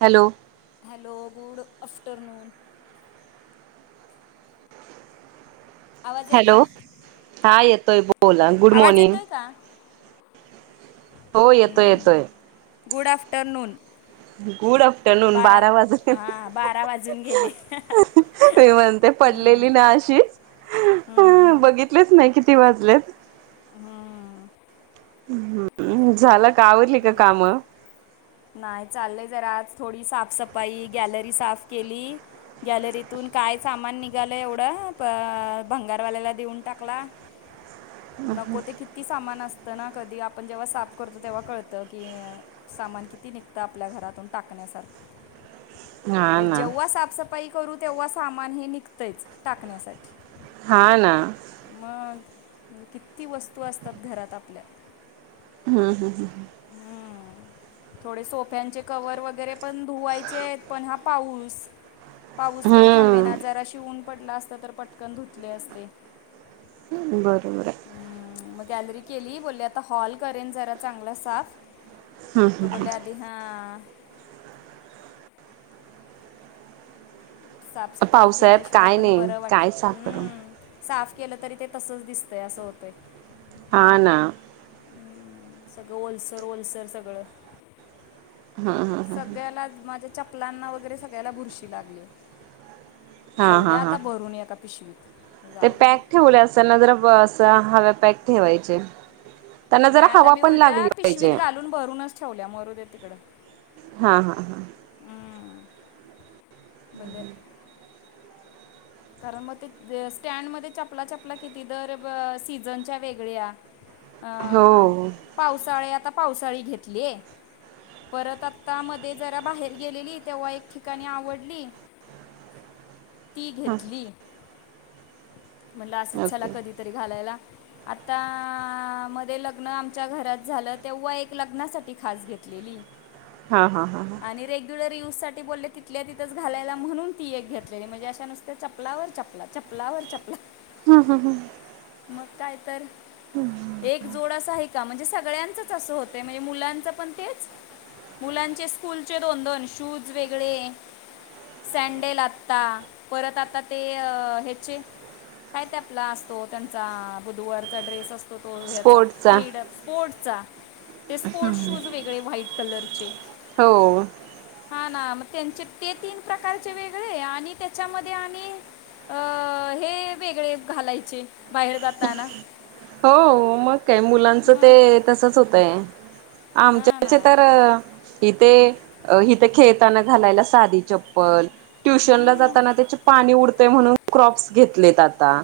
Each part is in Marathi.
हॅलो! Hello good afternoon. आवाज येतोय हॅलो, हा येतोय बोला, गुड आवाज मॉर्निंग. येतोय का हो येतोय हम्म, येतोय गुड आफ्टरनून. गुड आफ्टरनून बारा वाजेले हां बारा वाजून गेले मी म्हणते हम्म, पडलेली ना अशी हम्म, बघित लीच नाही किती वाजलेत हू झाल का आवरलिका काम नाही चाललंय जरा आज थोडी साफसफाई गॅलरी साफ केली गॅलरीतून काय सामान निघालं एवढं प भंगारवाल्याला देऊन टाकला नको ते किती किती सामान असतं ना कधी आपण जेव्हा साफ करतो तेव्हा कळतं की सामान किती निघत आपल्या घरातून टाकण्यासारखं हा म्हणजे ना जेव्हा साफस पई करू तेव्हा सामान हे निघतंयच टाकण्यासाठी हा ना मग किती वस्तू असतात घरात आपल्या हू हू हू हम्म. थोडे सोफ्यांचे कवर वगैरे पण धुवायचेत पण हा पाऊस पाऊस काय हम्म थांबेनाच जराशि ऊन पडल असत तर पटकन धुतले असते बरोबर आहे म गॅलरी केली बोलले आता हॉल करेन जरा चांगला साफ हम् तर बोलले आधी हा साफसफाई पावसाळ्यात केल्याशिवाय काय पण नाही बर काय वाटत साखर हू साफ केलं तरी ते तसंच दिसतंय असं होतंय हा ना हम्म, सगळं ओलसर ओलसर सगळं सगळ्याला माझ्या चपलांना वगैरे सगळ्याला बुरशी लागलीय हा ठेवलय हा हा आता भरून एका पिशवीत ते जाऊ दे पॅक म्हणे. ठेवले असल न तर अस हवा पॅक ठेवायचे त्यांना नाही जरा आता हवा मी पण उलट् लागली पिशवीत पाहिजे घालून भरूनच ठेवल्या मरू दे तिकडं हा हा हा हू भले कारण म ते स्टँडमध्ये चपला चपला किती दर ब सीझनच्या वेगळ्या अ हो पावसाळे आता पावसाळी घेतली परत आता मध्ये जरा बाहेर गेलेली तेव्हा एक ठिकाणी आवडली ती हो घेतली म्हणलं असंच चला ओके कधी तरी घालायला आता मध्ये लग्न आमच्या घरात झालं तेव्हा एक लग्नासाठी खास घेतलेली हा हा हा आणि रेग्युलर यूजसाठी बोलले तिथल्या तिथ घालायला म्हणून ती एक घेतलेली म्हणजे अशा नुसत्या चपलावर चपला चपलावर चपला [unintelligible] मग काय तर एक जोड असं हाय का म्हणजे सगळ्यांचंच असं होतंय म ह्या मुलांचं पण तेच मुलांचे स्कूलचे दोन दोन शूज वेगळे सॅडेल आता परत आता ते ह्याचे काय ते आपला असतो त्यांचा बुधवारचा ड्रेस असतो तो ह्याचा स्पोर्टचा क्रीडा स्पोर्टचा, ते स्पोर्ट्स शूज वेगळे व्हाईट कलरचे. हो. हां ना, मग त्यांचे ते तीन प्रकारचे वेगळे आणि ते च्यामध्ये आणि अ हे वेगळे घालायचे बाहेर जाताना. हो. मग काय मुलांचं मग ते तसंच होतंय. हा ना आमच्याचे तर हिथे, अ हिथं खेळताना घालायला साधी चप्पल ट्युशन ला हम्म, जाताना त्याचे पाणी उडतय म्हणून क्रॉप्स घेतलेत आता.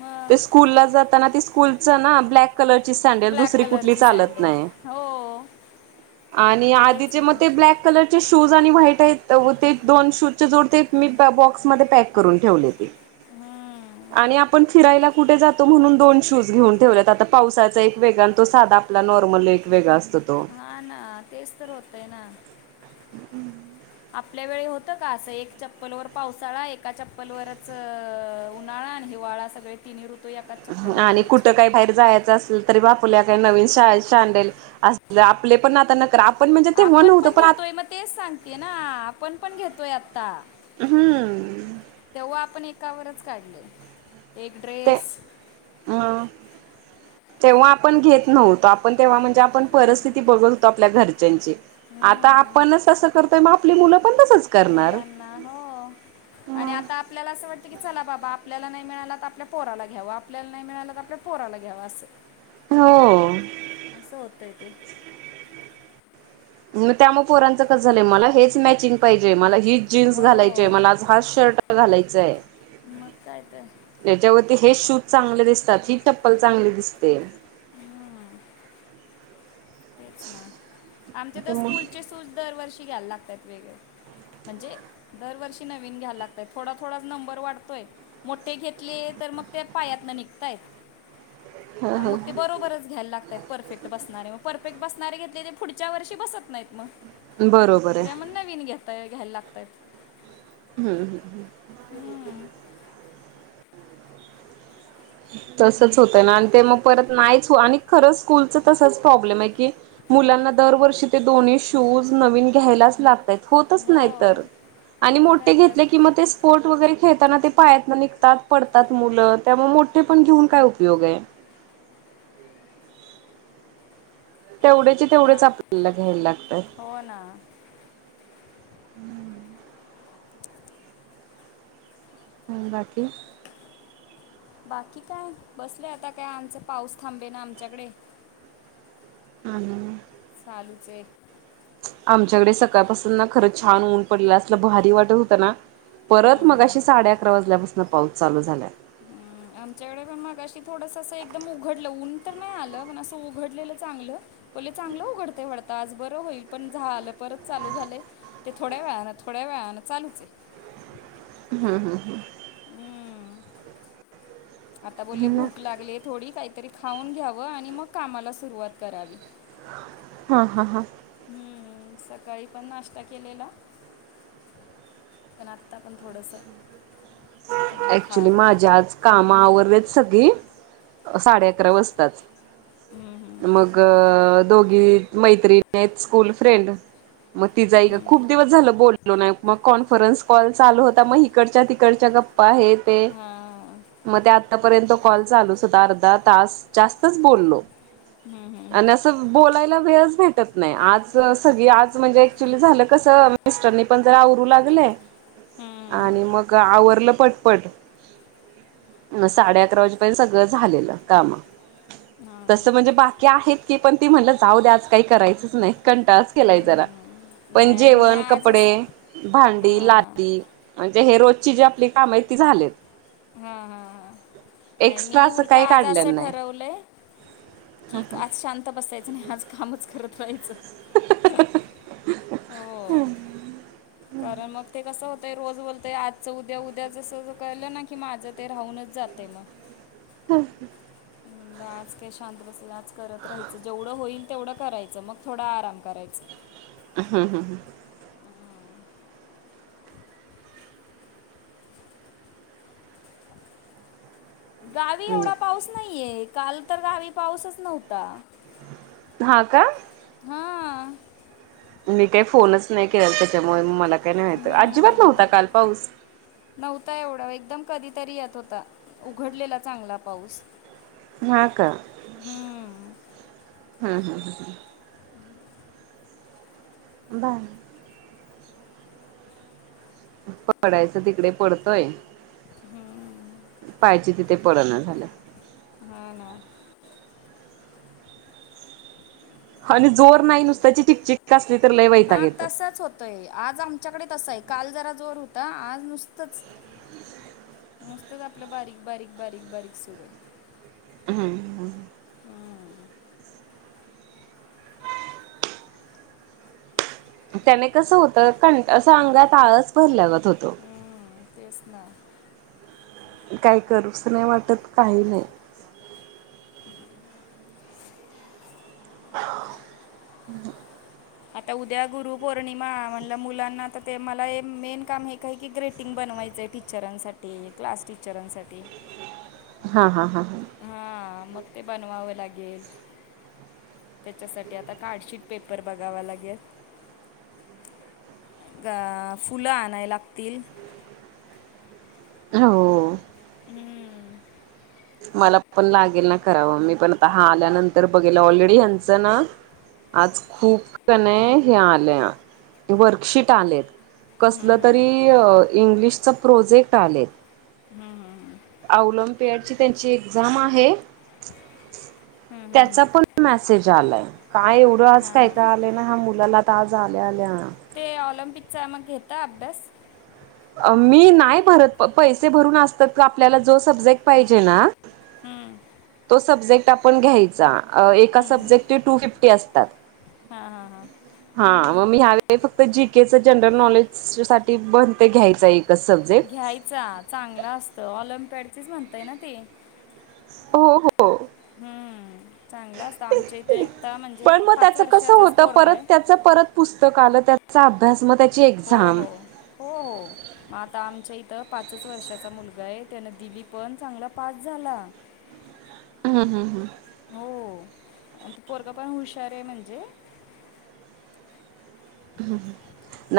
मग ते स्कूलला जाताना ते स्कूलचं ना ब्लॅक कलरची सँडल, ब्लॅक दुसरी कुठली कलरची चालत सँडेल नाही. हो आणि तेच आधीचे म ना ते ब्लॅक कलर चे शूज आणि व्हाईट आहेत होते दोन शूजचे जोड, ते मी बॉक्समध्ये पॅक करून ठेवले ते. [unintelligible] आणि आपण फिरायला कुठे जातो म्हणून दोन शूज घीऊन ठेवलेत. आता पावसाचा एक वेगळा अन् तो साधा आपला नॉर्मल एक वेगळा असतो तो. हा ना, तेच तर होतंय ना. [unintelligible] आपल्या वेळी होतं का असं, एक चप्पलवर पावसाळा एका चप्पलवरच अ ऊ उन्हाळा अन हिवाळा सगळे तिनी ऋतू एकात् आणि कुठं काही बाहेर जायाचं असलं तरी बा आपल्या का नवीन शाळे सँडल, असल आपले पण आता नखरे आप् आपण पण घेतोय, म तेच सांगतेय ना, आपण पण घेतोय आता. हं. तेव्हा आपण एकावरच काढलंय, एक ते ड्रेस [inaudible] तेव्हा आपण घेत नव्हतो. आपण तेव्हा म्हणजे, आपण परस्थिती बघत होतो आपल्या घर च्यांची. आता आपणच तसं करतोय म आपली मुलं पण तसच करणार मुलांना हो. आणि आता आपल्याला असं वाटतं की, चला बाबा आपल्याला नाई मिळाला त आपल्या पोराला घ्यावा. आपल्याला नाही मिळालं का, आपल्या पोरांना घ्यावा असं. हो. असं होतंय तेे. मग त्यामु पोरांचं कसं झालंय, मला हेच मॅचिंग पायजे, मला हीच जीन्स घालायची हो मला आज् हाच शर्ट घालायचाय. मग काय त. त्याच्यावरती हे शूज चांगले दिसतात. ही चप्पल चांगली दिसते. तेच ना, आमचे त स्कूलचे शूज दरवर्षी घ्यायल लागतात वेगळे. म्हणजे दरवर्षी नवीन घ्याय लागतायेत, थोडा थोडाच नंबर वाढतोय. मोठे घेतले तर मग त्या पायात न निघताय. आ मग ते बरोबरच घ्यायल लागतात, परफेक्ट बसणारे मग परफेक्ट बसणारे घेतले, ते फुडच्या वर्षी बसत नाईत मग. बरोबरे. ते मग नवीन घेताय, घ्यायला लागतायेत. हम्म हम्म. हम्म. तसच होतं ना आण ते म परत नाईच हो आणि खरंच स्कूलचं तसंच प्रॉब्लेमाय की मुलांना दरवर्षी ते दोन्ही शूज नवीन घ्यायलाचं लागत्यायत. होतच नाही हो तर आणि मग मोठे काय तर घेतले कि म तेच स्पोर्ट्स वगैरे खेळताना ते पायातन निघतात पडतात मुलं, त्यामुळे मोठे पण घेऊन काय उपयोग आहे. तेवढ्याचे तेवढेच हां आपल्याला घ्यायला लागतय. हो ना! आणि बाकी. बाकी काय बसले आता, काय आमचा पाऊस थांबेना आमच्याकडे. आन. चालूच हाय. आमच्याकडे सकाळपासून ना खरं छान ऊन पडलेलं, असल भारी वाटत होत ना. हम्म. परत मगाशी साडे अकरा वाजल्यापासून पाऊस चालू झालाय. हम्म. आमच्याकडे पण मगाशी थोडंस असं एकदम उघडलं, ऊन तर नाही आलं पण उघडलेलं चांगलं. पहिलं चांगलं उघडते वाढत आज बरं होईल पण झा आलं परत चालू झालंय. ते थोड्या वेळान थोड्या वेळान चालूच आहे. हम हम हम. हम्म. आता बोलले भूक लागले थोडी, काहीतरी खाऊन घ्यावं आणि मग कामाला सुरुवात करावी. हा हा हा. हम्म, सकाळी पण नाष्टा केलेला. पण आत्ता पण थोडंसं. आता बोलले अऍक्च्युली खावं माझ आज काम आवरल्यात सगळी, साडे अकरा वाजतातच. हम्म हम्म. मग दोघी मैत्रिणी आहेत, स्कूल फ्रेंड. मग तिजा एक हम्म. खूप दिवस झालं बोललो नाही, मग कॉन्फरन्स कॉल चालू होता मग इकडच्या तिकडच्या. इकडच्या गप्पा आहे ते. हां मग ते आतापर्यंत कॉल चालू हुता, अर्धा तास जास्तच बोललो. हम् हम आणि असं बोलायला वेळच भेटत नाही, आज सगळी आज म्हणजे ऍक्च्युली झालं कसं मिस्टरनी पण जरा आवरू लागले, आणि हम्म, मग आवरलं पटपट. मग साडे अकरा वाजेपर्यंत सगळं झालेलं काम, हां तसं म्हणजे बाकी आहेत. की पण ती म्हणलं जाऊ दे, आज काही करायचंच नाही कंटाळच केलाय जरा. हम्म. पण नाही आणि मी जेवण आजच कपडे भांडी हां लादी. म्हणजे हे रोजची जजी आपली काम आहे ती झालेत. हा हा हा नाही एक्स्ट्रा मी असं उलट काही आज असं काढलेलं नाही. ठरवलंय. की आज शांत बसायचं नाही, आज काम करत राहायचं. हम हो [inaudible] कारण मग ते कसं होतय. होतय रोज होतय, आजच उद्या उद्या जसं ज कळलं ना की माझं ते राहूनच जातय मग. [inaudible] आज काही शांत बसेल, आज करत राहायचं जेवढं होईल तेवढं करायचं मग थोडं आराम करायचं. [unintelligible] गाल. ह् [unintelligible] पाऊस नाहीये, काल तर गावी पाऊसच नव्हता. हा का? हा. मी काही फोनच नाही केलाला, त्याच्यामुळे मला काही नाही माहित, अजिबात नव्हता हम्म काल पाऊस. नव्हता एवढा एकदम कधीतरी येत होता उघडलेला चांगला पाऊस. हा का हम्म हम्म हम्म हम. [unintelligible] पडायचं तिकडे पडतोय. हम्म. पाहिजे तिथे पडना झालाय. हा ना. आणि जोर नाही नुसत्याची चिकचिक. [unintelligible] हा तसाच होतोय, आज आमच्याकडे तसंय, काल जरा जोर होता आज नुसतंच नुसतंच आपलं बारीक, बारीक, बारीक, बारीक सुरूय. हां हां. हम्म, त्याने कसं होतं कं असं अंगात आळच भरल्यागत होतो. हम्म, तेच ना. काही करूसं नाही वाटत काही नाही. [unintelligible] आता उद्या गुरु पौर्णिमा म्हणल मुलांना आता ते मला मेन काम हे काय की ग्रेटिंग बनवायचंय टि सरांसाठी, क्लास टीचरांसाठी. हा हा हा हा. हा मग ते बनवावं लागेल त्याच्यासाठी आता कार्डशीट पेपर बघावा लागेल. गा फुलं आणाय लागतील? हो. हम्म. मला पण लागेल ना करावं मी पण आता हा आल्यानंतर बघेल ऑलरेडी ह्यांचं ना आज खूप कनाय हे आलंया, वर्कशीट आलेत. कसलं तरी इंग्लिशच प्रोजेक्ट आलेत. हां हां. अवलंबपॅडची त्यांची एक्झाम आहे. त्याचा पण मेसेज आलाय काय एवढं आज हां काय हां काय आलय ना ह्या मुलाला तर आज आल्या आल्या. ते ऑलिम्पिकचा मग घेता अभ्यास? मी नाही भरत पैसे भरून असतात का आपल्याला जो सब्जेक्ट पाहिजे ना हम्म. तो सब्जेक्ट आपण घ्यायचा एका सब्जेक्टचे टू फिफ्टी असतात. हा हा हां. हा मग मी ह्यावेळी फक्त जी केेच जनरल नॉलेज साठी बनते घ्यायचाय. घ्यायचा चांगल असतं ऑलम्पॅड च म्हणताय ना ती? हो हो. हम्म चांगलं असत आमच्या इथ इता म्हणजे पण मग पाच त्याच कसं वर्षाचाच होतं परत पोरगाय त्याच परत पुस्तक आलं त्याचा अभ्यास मग त्या हो हो हो. मग आता आमच्या इथं पाचच वर्षाचा मुलगा आहे त्यान दिली पण चांगला पास झाला. हं हं हं. हो आणि तो पोरगा पण हुशारय म्हणजे.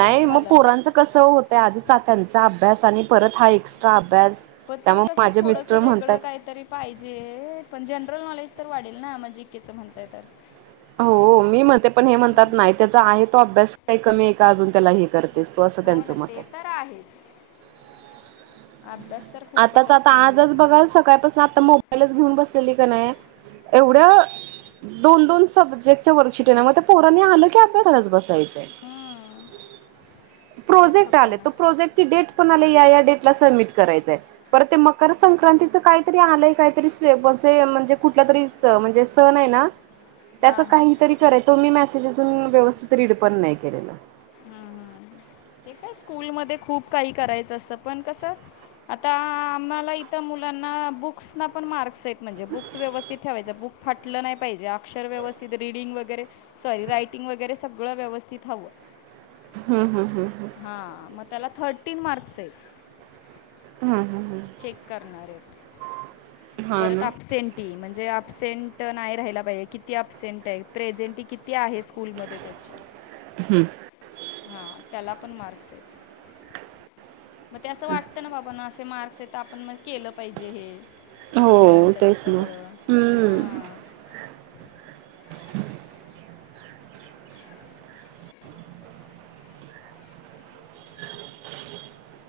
पण मग झालं तर पोरांच कसं होतंय आधीचा त्यांचा अभ्यास आणि परत हा एक्स्ट्रा अभ्यास पण ते त्यामुळे कसं माझे थोडंसं मिस्टर वेगळं म्हणतात कायतरी पाहिजे पण जनरल नॉलेज तर वाढेल ना म जीके च म्हणताय तर हो मी म्हणते पण हे हम्म. म्हणतात नाही त्याचा आहे तो अभ्यास काय आहे कमी आहे का अजून त्याला हे कर हो न ते तर आहेच अभ्यास तर खूपच आताच आता असतो आजच मुलांना बघाल सकाळपासून आता मो बाईलच घेऊन बसलेली कणी एवढ दोन दोन सब्जेक्टच्या वर्कशिट हाय ना म ते पोरानी आलं की अभ्यासालाच बसायचंय हम्म, तेच प्रोजेक्ट आले होतं ना तो प्रोजेक्टची डेट पण आली या या डेटला सबमिट करायचंय परत ते मकर संक्रांतीच काहीतरी आलंय काहीतरीे सिलॅबस आहे म्हणजे कुठलातरी च म्हणजे सन हाय ना त्याच हां हां काहीतरी कराय तो मी मेसेज अजून व्यवस्थित रीड पण नाही केलेलं हू हू ते काय स्कूलमध्ये खूप काही करायचं असत पण कसं आता आम्हाला इथ मुलांना बुक्सना पण मार्क्स आहेत म्हणजे बुक्स व्यवस्थित ठेवायच बुक फाटलं नाही पाहिजे अक्षर व्यवस्थित रीडिंग वगैरे सॉरी रायटिंग वगैरे सगळं व्यवस्थित हवं हू हू हू हा म त्याला थर्टीन मार्क्स आहेत हू हू चेक करणारयेत हा परत ना. अपसेंट म्हणजे अपसेंट नाही राहिला पाहिजे किती अपसेंट आहे प्रेझेंटी किती आहे स्कूलमध्ये त्याची [inaudible] हू हा त्याला पण मार्क्सयेत म ते असं वाटत ना बाबांनो अस ते मार्क्स आहेत तर आपण मग केलं पाहिजे हे हो मुलांसाठी तेच ना. सगळं हा हम्म. [inaudible] [inaudible]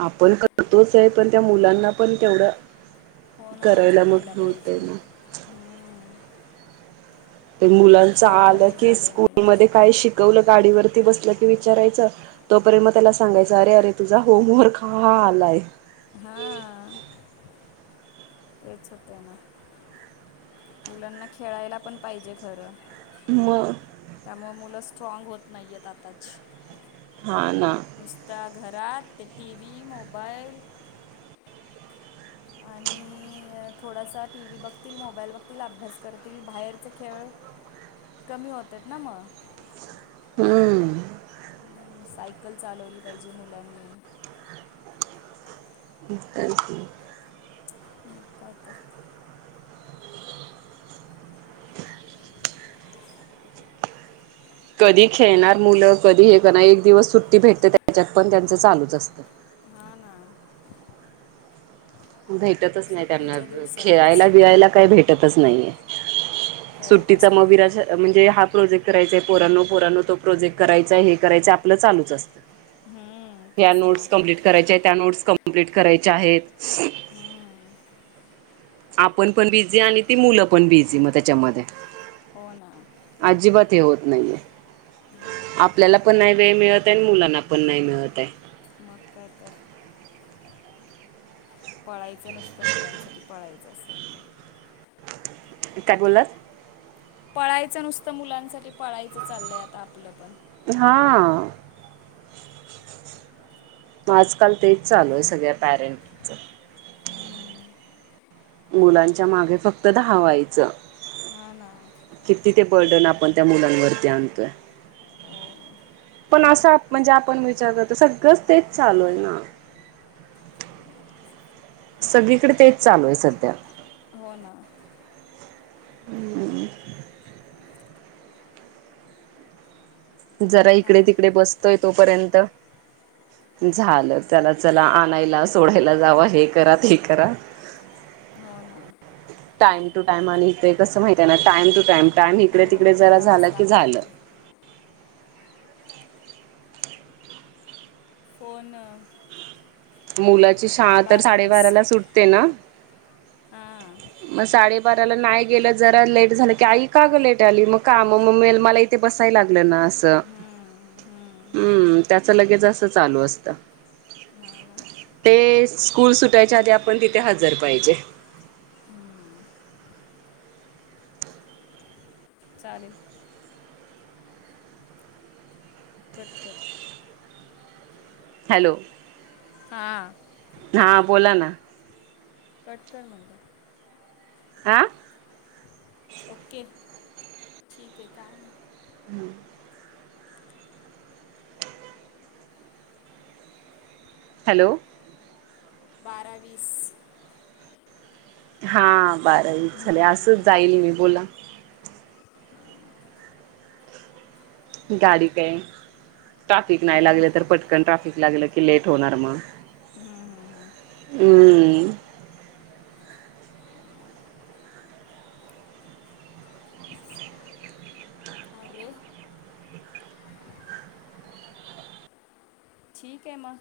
आपण करतोचय पण त्या मुलांना पण तेवढं हो ना करायला मग जमायला होते पाहिजे ना हम्म. ते मुलांच खेळ आलं कमी की झाले स्कूल मध्ये मुलांचे काय शिकवलं गाडीवरती बसलं की विचारायचं तोपर्यंत म त्याला सांगायच अरे अरे तुझा होमवर्क हा आलाय हा तेच होतय ना मुलांना खेळायला पण पाहिजे खरं म त्यामुळ मुलं स्ट्राँग होत नाहीयेत आताची हा ना नुसता घरात ते टी वी मोबाईल आणि थोडासा टी व्ही बघतील मोबाईल बघतील अभ्यास करतील बाहेरच खेळ कमी होत्यात ना म हू सायकल चालवली पाहिजे मुलांनी [unintelligible] काय तर. कधी खेळणार मुलं, कधी हे करणार, एक दिवस सुट्टी भेटते त्याच्यात पण त्यांचं चालूच असतं. हां ना. भेटतच नाही त्यांना सुट्टीच्या दिवसातच खेळायला बिळायला काही भेटतच नाही ये. खेळत सुट्टीचा मग असतील वीराज तर म्हणजे हा प्रोजेक्ट करायचा आहे पोरानो, पोरानो तो प्रोजेक्ट करायचाय हे करायचं आपलं चालूच असतं. हम्म, या तेच ना नोट्स कमप्लीट करायच्या, त्या नोट्स कमप्लीट करायच्या आहेत. [inaudible] आपण पण बिझी आणि ती मुलं पण बिझी मग त्याच्यामध्ये. हो ना. अजिबात हे होत नाहीये आपल्याला पण नाही वेळ मिळतय अन मुलांना पण नाही मिळतय. मग काय तर. पळायचं नुसतं मुलांसाठी पळायचं असं. काय बोललात? पळायचं नुसतं मुलांसाठी पळायचं चाललंय आता आपलं पण. हां. मग आजकाल तेच चालू आहे सगळ्या पॅरेंट हम्म, मुलांच्या मागे फक्त धावायच. हा ना. किती ते बर्डन आपण त्या मुलांवरती आणतोय. हो पण असं म्हणजे आपण विचार करतो सगळंच तेच चालूय ना. सगळीकडे तेच चालूय सध्या. हो ना. हम्म. जरा इकडे हां तिकडे बसतोय तोपर्यंत झालं त्याला चला आणायला, सोडायला जावा हे करा ते करा. हो ना. टाइम टू टाइम आणि इथय कस माहीतय ना टाइम टू टाइम टाइम हो इकडे तिकडे जरा झालं करावंच की लागतंय झाल. ते हो न. मुलाची शाळा तर साडेबाराला सुटते ना? हा. मग साडेबाराला नाही गेलं जरा लेट झालं की आई का ग लेट आली मग का म मग मला ते बसाय लागलं ना. अस हम्म त्याच लगेच असं चालू असतं. हां हां. ते स्कूल सुटायच्या आधी आपण तिथे हजर पाहिजे. चालेल. कट कर. हॅलो! हा. हा बोला ना. कट कर म्हटलं. आं? ओके ठीक आहे का [inaudible] हॅलो बारा वीस हा बारावीस झाले असंच हम्म. जाईल मी बोला गाडी काय ट्राफिक नाही लागल तर पटकन ट्राफिक लागलं की लेट होणार म [inaudible] बापरे ठीक हाय म